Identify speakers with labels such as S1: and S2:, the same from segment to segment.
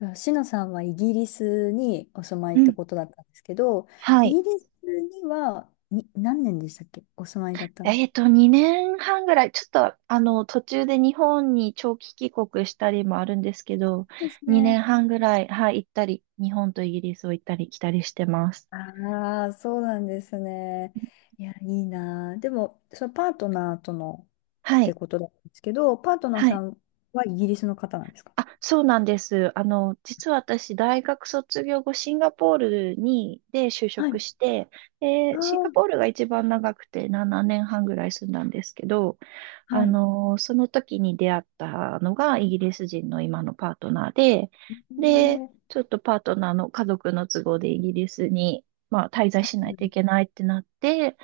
S1: あ、シノさんはイギリスにお住まい
S2: う
S1: って
S2: ん。
S1: ことだったんですけど、
S2: は
S1: イ
S2: い。
S1: ギリスにはに何年でしたっけ、お住まいだったの
S2: 2年半ぐらい、ちょっと、途中で日本に長期帰国したりもあるんですけど、
S1: です
S2: 2
S1: ね。
S2: 年半ぐらい、はい、行ったり、日本とイギリスを行ったり来たりしてます。
S1: ああー、そうなんですね。いや、いいなあ。でも、そのパートナーとの
S2: は
S1: って
S2: い。
S1: ことだったんですけど、パートナー
S2: は
S1: さ
S2: い。
S1: んはイギリスの方なんですか？
S2: あ、そうなんです。実は私、大学卒業後、シンガポールに、で就
S1: は
S2: 職
S1: い。
S2: して、で、
S1: あ
S2: シン
S1: あ
S2: ガ
S1: ー、
S2: ポールが一番長くて7年半ぐらい住んだんですけど、
S1: はい。
S2: その時に出会ったのがイギリス人の今のパートナーで、で、
S1: ねえ。
S2: ちょっとパートナーの家族の都合でイギリスに、まあ、滞在しないといけないってなって、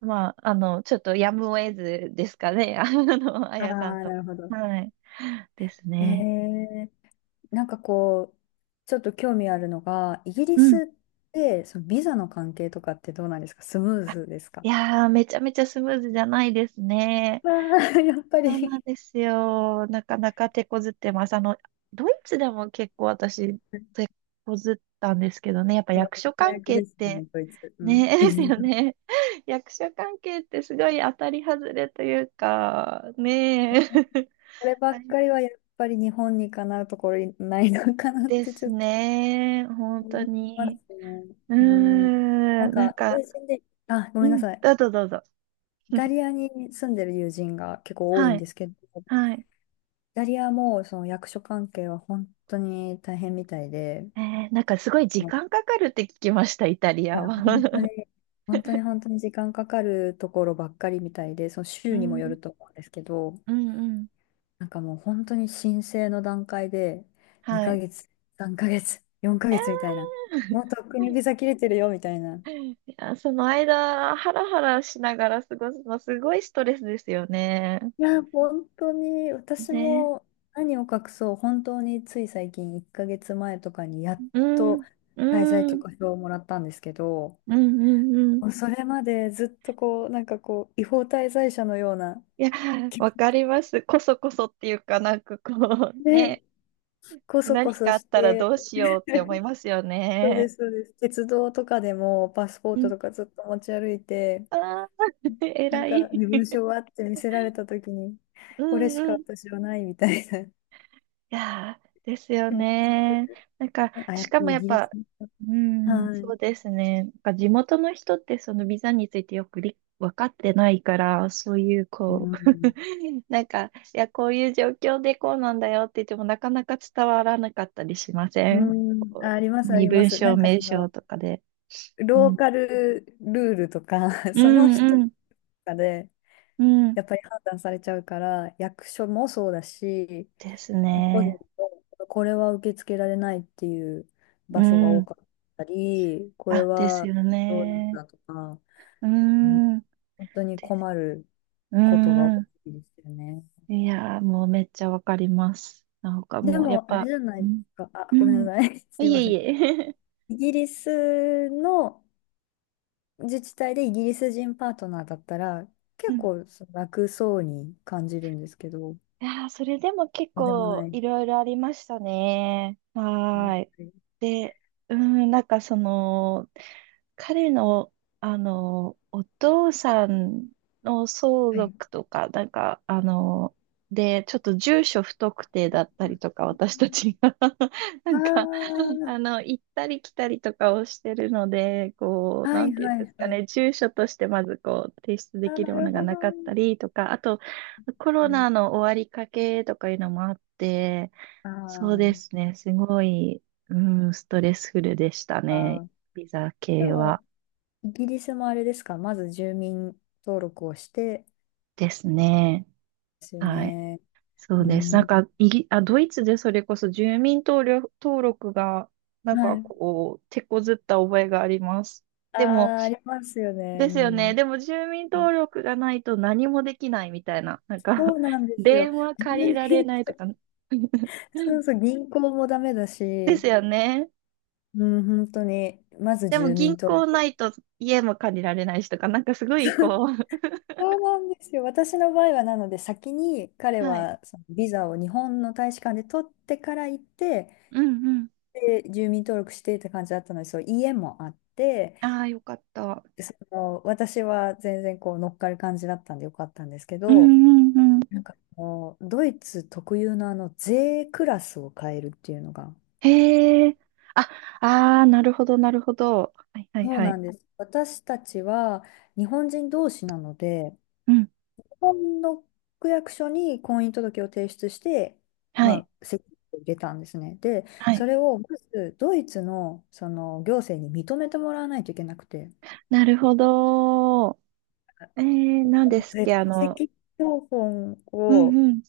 S2: まあ、ちょっとやむを得ずですかね、あ
S1: ああ、
S2: やさんと。
S1: なるほど。
S2: はい。です
S1: え
S2: ね。
S1: えなんかこう、ちょっと興味あるのが、イギリ
S2: うん。
S1: スってそのビザの関係とかってどうなんですか、スムー
S2: あ
S1: ズです
S2: い
S1: か？
S2: やー、めちゃめちゃスムーズじゃないですね。
S1: あー、 やっぱ
S2: そうなん
S1: り
S2: ですよ。なかなか手こずってます。ドイツでも結構私、手こずったんですけどね。やっぱ役所関
S1: 早く
S2: 係っ
S1: ですね、
S2: て、
S1: こいつ。うん。
S2: ね、ですよ ね。役所関係ってすごい当たり外れというか、ねえ。
S1: これ ば
S2: あ
S1: っ
S2: れ
S1: かりはやっぱり日本にかなうところにないのかなっ
S2: で
S1: て、ち
S2: す
S1: ょっと
S2: ね。本当
S1: 思います
S2: に。
S1: ね。
S2: う
S1: うん。
S2: ー
S1: なん
S2: ん、なん
S1: か
S2: か、
S1: 友人で、あ、ご
S2: う
S1: めんな
S2: ん、
S1: さい。
S2: どうぞどうぞ。
S1: イタリアに住んでる友人が結構多い
S2: は
S1: ん
S2: い、
S1: ですけど、イ
S2: はい。
S1: タリアもその役所関係は本当に大変みたいで、
S2: なんかすごい時間かかるって聞きました、イタリ
S1: いや、
S2: アは。
S1: 本当に、本当に時間かかるところばっかりみたいで、その
S2: う
S1: 週にもよ
S2: ん、
S1: ると思うんですけど、
S2: うん、うん。
S1: もう本当に申請の段階で、
S2: は
S1: 2
S2: い。
S1: ヶ月、3ヶ月、4
S2: い
S1: ヶ
S2: や
S1: 月みたいな、もうとっくに
S2: ー、
S1: ビザ 切れてるよみたいな。
S2: いや、その間、ハラハラしながら過ごすの、すごいストレスですよね。
S1: いや、本当に、私
S2: ね。
S1: も何を隠そう、本当につい最近、1ヶ月前とかにやっ
S2: う
S1: と
S2: ん、う
S1: 滞在
S2: ん、う
S1: 許
S2: ん、
S1: 可証をもらったんですけど、
S2: うん、うん。
S1: もうそれまでずっとこう、違法滞在者のような
S2: いや、
S1: 気持
S2: わかり
S1: ち
S2: ます。こそこそっていうかなんかこう、
S1: で、
S2: ね、
S1: こそ
S2: 何
S1: こそ
S2: かあっ
S1: し
S2: たら
S1: て、
S2: どうしようって思い ますよ
S1: そうで
S2: ね。
S1: す、そうです。鉄道とかでもパスポー
S2: う
S1: ト
S2: ん。
S1: とかずっと持ち歩いて、
S2: ああ、
S1: なん
S2: 偉
S1: か
S2: い。
S1: 身分証 はって見せられたときに、
S2: う
S1: これ
S2: ん、
S1: しか
S2: うん、
S1: 私はないみたいな、
S2: いやー、ですよ
S1: 気持ちで、
S2: ね。なんか、
S1: ね、あ、や
S2: し
S1: っぱ
S2: かも
S1: りイ
S2: やっ
S1: ギリ
S2: ぱ、
S1: ス。
S2: うん、
S1: は
S2: そ
S1: い。
S2: うですね。なんか地元の人ってそのビザについてよくり分かってないから、そういう
S1: う
S2: こう、
S1: ん。
S2: なんか、いや、こういう状況でこうなんだよって言ってもなかなか伝わらなかったりしませ
S1: う
S2: ん
S1: ん、あ、
S2: こう
S1: あります、あ
S2: 身
S1: りま
S2: 分
S1: す。
S2: 証明
S1: そ
S2: 証
S1: の、
S2: とかで。う
S1: ロー
S2: ん、
S1: カルルールとか、
S2: う
S1: その
S2: ん、
S1: 人と
S2: うん、
S1: かで、
S2: うん。
S1: やっぱり判断されちゃうから、役所もそうだし、
S2: です
S1: 個人
S2: ね。
S1: とこれは受け付けられないっていう
S2: う
S1: 場所が多
S2: ん。
S1: かったり、これ
S2: あ、です
S1: は
S2: よ
S1: どうなん
S2: ね。
S1: だとか、
S2: う
S1: うん、
S2: ん。
S1: 本当に
S2: です。
S1: 困る
S2: う
S1: ことが多
S2: ん。
S1: いですよね。
S2: いやー、もうめっちゃわかります。なんか
S1: で
S2: もう、やっ
S1: も、あれ
S2: ぱ、
S1: じゃな
S2: う
S1: いです
S2: ん、
S1: か。あ、
S2: う
S1: ごめんな
S2: ん、
S1: さい。すい
S2: いえ
S1: ませ
S2: い
S1: ん。
S2: え。
S1: イギリスの自治体でイギリス人パートナーだったら、
S2: う
S1: 結
S2: ん。
S1: 構その楽そうに感じるんですけど、
S2: いやー、それでも結
S1: そうでもな
S2: 構
S1: い。
S2: いろいろありましたね。
S1: は
S2: は
S1: い。
S2: ーい。で、うん、なんかその、彼の、お父さんの相
S1: はい。
S2: 続とか、なんか、で、ちょっと住所不特定だったりとか、私たち な
S1: あ
S2: んか、
S1: あ、
S2: 行ったり来たりとかをしてるので、こう、
S1: は
S2: な
S1: い
S2: んていうん
S1: は
S2: です
S1: い
S2: か
S1: はい。
S2: ね、住所としてまずこう、提出で
S1: あ、
S2: き
S1: な
S2: るも
S1: る
S2: のが
S1: ほど。
S2: なかったりとか、あと、コ
S1: う
S2: ロ
S1: ん、
S2: ナの終わりかけとかいうのもあって、
S1: あ
S2: そうで
S1: ー、
S2: すね、すごい、うん、ストレスフルでした
S1: あ
S2: ね、
S1: ー、
S2: ビザ
S1: で
S2: 系は。
S1: も、イギリスもあれですか、まず住民登録をして、
S2: ですね。
S1: ですよ
S2: はい。
S1: ね。
S2: そ
S1: う
S2: うです。なん
S1: ん。
S2: か、あ、ドイツでそれこそ住民登録が、なん
S1: は
S2: か
S1: い。
S2: こう、手こずった覚えがあります。
S1: あ
S2: でも、
S1: あ、ありますよね。
S2: で
S1: う
S2: すよね。
S1: ん。
S2: でも住民登録がないと何もできないみたいな。なんか
S1: そう なんですよ。
S2: 電話
S1: 住
S2: 借りられ
S1: 民、
S2: ないとか
S1: そうそう、銀行もダメだ
S2: です
S1: し、
S2: よね。
S1: うん、本当に、まず
S2: でも
S1: 住民
S2: 銀
S1: 登
S2: 行
S1: 録。
S2: ないと家も借りられないしとか、なんかすごいこ
S1: そうなんですよ。私の場合は、なので、先に彼
S2: う はい。
S1: はそのビザを日本の大使館で取ってから行って、
S2: うんうん。
S1: で、住民登録してって感じだったので、そう、家もあって、
S2: ああ、よかった。
S1: その私は全然こう乗っかる感じだったんでよかったんですけ
S2: う
S1: ど、
S2: んうんうん。
S1: ドイツ特有のあの税クラスを変えるっていうのが、
S2: へえ。あ、ああ、なるほど、なるほど。はいはい
S1: そう
S2: は
S1: な
S2: い。
S1: んです。私たちは日本人同士なので、
S2: うん。
S1: 日本の区役所に婚姻届を提出して、
S2: は
S1: ま
S2: い。
S1: あ、籍を入れたんですね。で、
S2: は
S1: そ
S2: い。
S1: れをまずドイツの、その行政に認めてもらわないといけなくて、
S2: なるほど。なんですっ
S1: で戸
S2: け、
S1: 籍謄本
S2: うん
S1: を
S2: うん。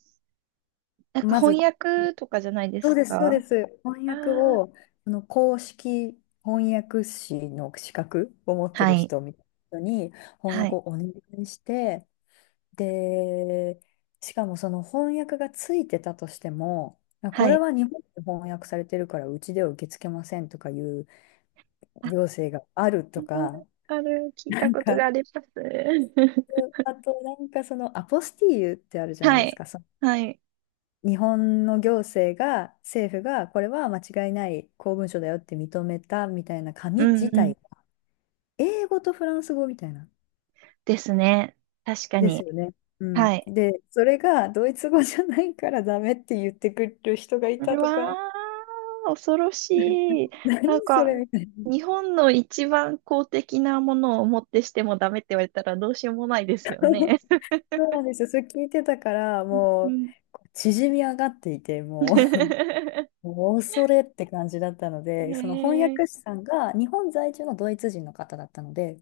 S2: なんか
S1: ま
S2: 翻
S1: ず
S2: 訳とかじゃないで
S1: そう
S2: す
S1: です、そ
S2: か？
S1: うです。翻
S2: ああ
S1: 訳
S2: ー、
S1: を、あの公式翻訳士の資格を持って
S2: は
S1: る
S2: い、
S1: 人みたいな人に翻
S2: は
S1: 訳
S2: い、
S1: をお願いして、で、しかもその翻訳がついてたとしても、まあこ
S2: は
S1: れ
S2: い。
S1: は日本で翻訳されてるからうちでは受け付けませんとかいう
S2: あ、
S1: 行政があるとか、
S2: 聞い
S1: な
S2: た
S1: ん
S2: こと
S1: か、
S2: があります。
S1: あとそのアポスティーユってあるじゃない
S2: は
S1: です
S2: い、
S1: か。
S2: はい、
S1: 日本の行政が、政府が、これは間違いない公文書だよって認めたみたいな
S2: う
S1: 紙
S2: ん
S1: 自
S2: うん。
S1: 体が、英語とフランス語みたいな、
S2: ですね。確か
S1: です
S2: に。
S1: よね。う
S2: は
S1: ん。
S2: い。
S1: で、それがドイツ語じゃないからダメって言ってくる人がい
S2: う
S1: たと
S2: わ
S1: か、
S2: ー、恐ろしい。
S1: 何
S2: なん
S1: そ
S2: か、
S1: れみたいな。
S2: 日本の一番公的なものをもってしてもダメって言われたらどうしようもないですよね。
S1: そうなんですよ。それ聞いてたから、
S2: う
S1: もう、
S2: ん。
S1: こう縮み上がっていて、も う、もう恐れって感じだったの
S2: へ
S1: で、その翻
S2: え。
S1: 訳師さんが日本在住のドイツ人の方だったので、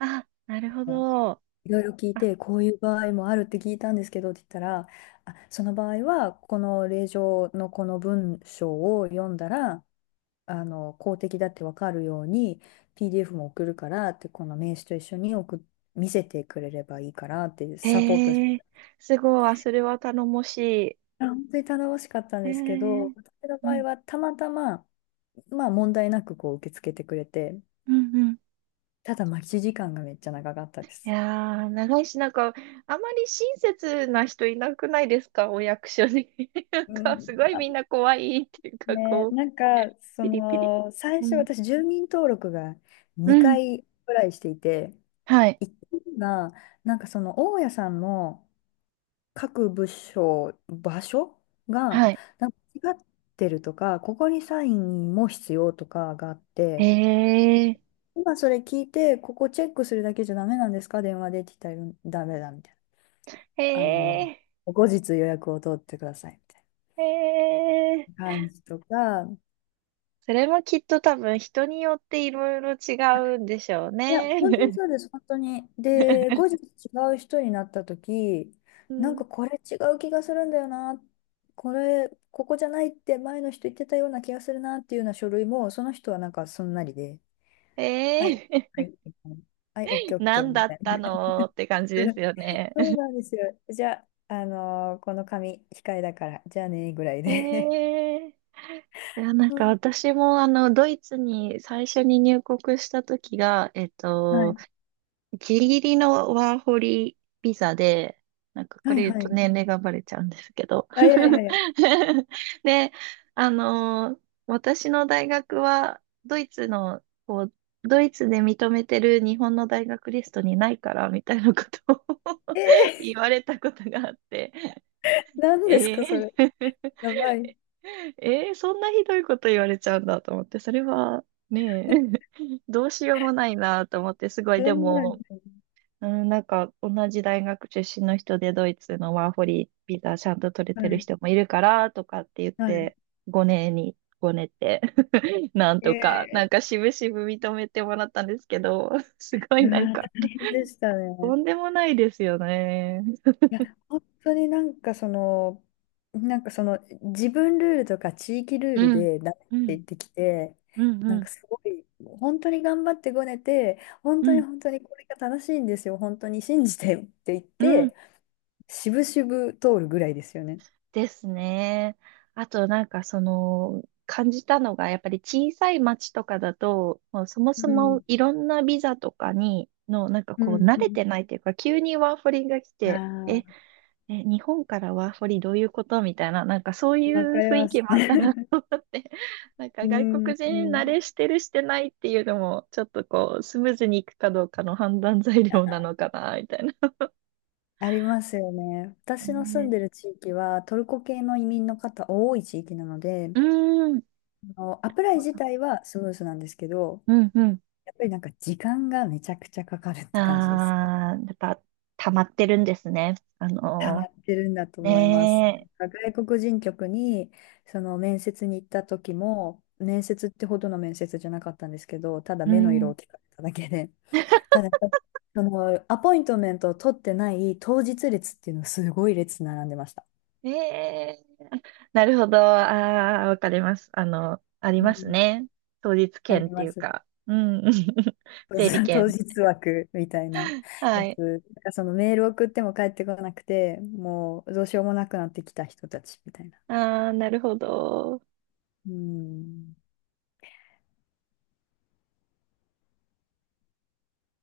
S2: あ、なるほど。
S1: いろいろ聞い
S2: あ
S1: て、こういう場合もあるって聞いたんですけどって言ったら、あ、その場合は、この令状のこの文章を読んだら、公的だってわかるように、PDF も送るからって、この名刺と一緒に送っ、見せてくれればいいからってサポートして
S2: へ
S1: た。
S2: え、すごい、あそれは頼もし
S1: あ、本当に頼もしかったん
S2: い。へえ、
S1: ですけ
S2: う
S1: ど、
S2: ん、
S1: 私の
S2: う
S1: 場合
S2: ん、
S1: はたまたま、まあ問題なくこう受け付けてくれて、
S2: うん。
S1: ただ待ち時間がめっちゃ長かったで
S2: い
S1: す。
S2: やー、長いし、なんか、あまり親切な人いなくないですか、お役所に。なん
S1: う
S2: か、
S1: ん、
S2: すごいみんな怖いっていうか、
S1: ね、
S2: こう、
S1: そ
S2: ピリピリ。
S1: の、最
S2: う
S1: 初
S2: ん、
S1: 私、住民登録が
S2: う
S1: 2
S2: ん、
S1: 回ぐらいしていて、
S2: はい、
S1: 1回が、大家さんの各部署、場所が、
S2: はい。
S1: なんか違ってるとか、ここにサインも必要とかがあっ
S2: へ
S1: て、
S2: え、
S1: 今それ聞いて、ここチェックするだけじゃダメなんですか電話でって言ったら、ダメだみたいな。
S2: へ
S1: あの、
S2: え、
S1: 後日予約を取ってくださいみたい
S2: へえ。
S1: な感じとか、
S2: それもきっと多分人によっていろいろ違うんでしょう
S1: いや、本当に
S2: ね。
S1: そうです、本当に。で、後 日違う人になった時、
S2: う
S1: なん
S2: ん、
S1: かこれ違う気がするんだよな、これ、ここじゃないって前の人言ってたような気がするなっていうような書類も、その人はなんかそんなりで、はい、
S2: へ
S1: は
S2: え。
S1: い、みたいな、はい、オッケーオッケー
S2: 何
S1: み
S2: だっ
S1: たい
S2: たのって感じ
S1: な。
S2: で すよね。
S1: そう なんですよ。じゃあ、この紙、控えだから、じゃあね、ぐらいで。
S2: ええいや、な ん
S1: う
S2: か
S1: ん、
S2: 私もドイツに最初に入国した時が、
S1: はい、
S2: ギリギリのワーホリビザで、なんかこ
S1: はい、
S2: れ言う
S1: は
S2: と年
S1: い。
S2: 齢がバレちゃうんですけど。
S1: あ、いやいやいや。
S2: で、あの、私の大学はドイツの、こう、ドイツで認めてる日本の大学リストにないから、みたいなことを 言
S1: え
S2: われたことがあって。
S1: ー、何です
S2: え
S1: か、それ。
S2: え
S1: やばい。
S2: ええそんなひどいこと言われちゃうんだと思って、それはね え、どうしようもないなと思って、すごい、
S1: そ
S2: で
S1: んなん、
S2: も、うん、なんか同じ大学出身の人でドイツのワーホリビザちゃんと取れ
S1: は
S2: てる
S1: い。
S2: 人もいるからとかって言っ
S1: はい、
S2: て、5年に、5年って、なんとか、なん
S1: え
S2: か
S1: え、
S2: 渋々認めてもらったんですけど、すご
S1: う
S2: いなん
S1: わ、
S2: か、
S1: 大変でした
S2: と
S1: ね。
S2: んでもないですよね。
S1: いや、本当に自分ルールとか地域ルール
S2: うん、
S1: でダ
S2: う
S1: メって
S2: ん、
S1: 言ってきて、
S2: うん、
S1: なん
S2: う
S1: か
S2: ん、
S1: すごい、本当に頑張ってごねて、本
S2: う
S1: 当に
S2: ん、
S1: 本当にこれが正しいんですよ、本当に信じてって言っ
S2: うん。
S1: て、しぶしぶ通るぐらいですよね。
S2: ですね。あとなんかその感じたのがやっぱり小さい町とかだともうそも
S1: う
S2: そも
S1: ん、
S2: いろんなビザとかにのなんか
S1: う
S2: こう
S1: ん、
S2: 慣
S1: う
S2: れ
S1: ん。
S2: てないというか急にワーホリが来てえ、
S1: あ
S2: え、日本からワーホリどういうことみたいななんかそうい
S1: あ、わ
S2: う
S1: かり
S2: 雰囲
S1: ま
S2: 気
S1: す。
S2: もあった なって なんか
S1: う
S2: 外
S1: ん、
S2: 国
S1: う
S2: 人慣れ
S1: ん。
S2: してるしてないっていうのもちょっとこうスムーズにいくかどうかの判断材料なのかなみたいな。
S1: ありますよね。私の住ん
S2: ね
S1: でる地域はトルコ系の移民の方多い地域なので、
S2: うーん。なる
S1: あのアプライ
S2: ほ
S1: 自
S2: ど
S1: 体はスムーズなんですけど、
S2: うんうん
S1: やっぱりなんか時間がめちゃくちゃかかるって感じです。
S2: ああ、やっぱ、溜まってるんですね。
S1: 溜まってるんだと思います。
S2: ね
S1: なんか外国人局にその面接に行った時も、面接ってほどの面接じゃなかったんですけど、ただ
S2: え、う
S1: 目の色
S2: ん。
S1: を聞かれただけで、ただそのアポイントメントを取ってない当日列っていうのがすごい列並んでました。
S2: ええ、なるほど。ああ、わかります。あり
S1: う
S2: ます
S1: ん、
S2: ね。当日
S1: あ
S2: 券
S1: り
S2: って
S1: ま
S2: いう
S1: す。
S2: か、うん。整理 券。
S1: 当日枠みたいな
S2: は
S1: や
S2: い。
S1: つ。なんかそのメール送っても返ってこなくて、もうどうしようもなくなってきた人たちみたいな。
S2: ああ、なるほど。
S1: うん。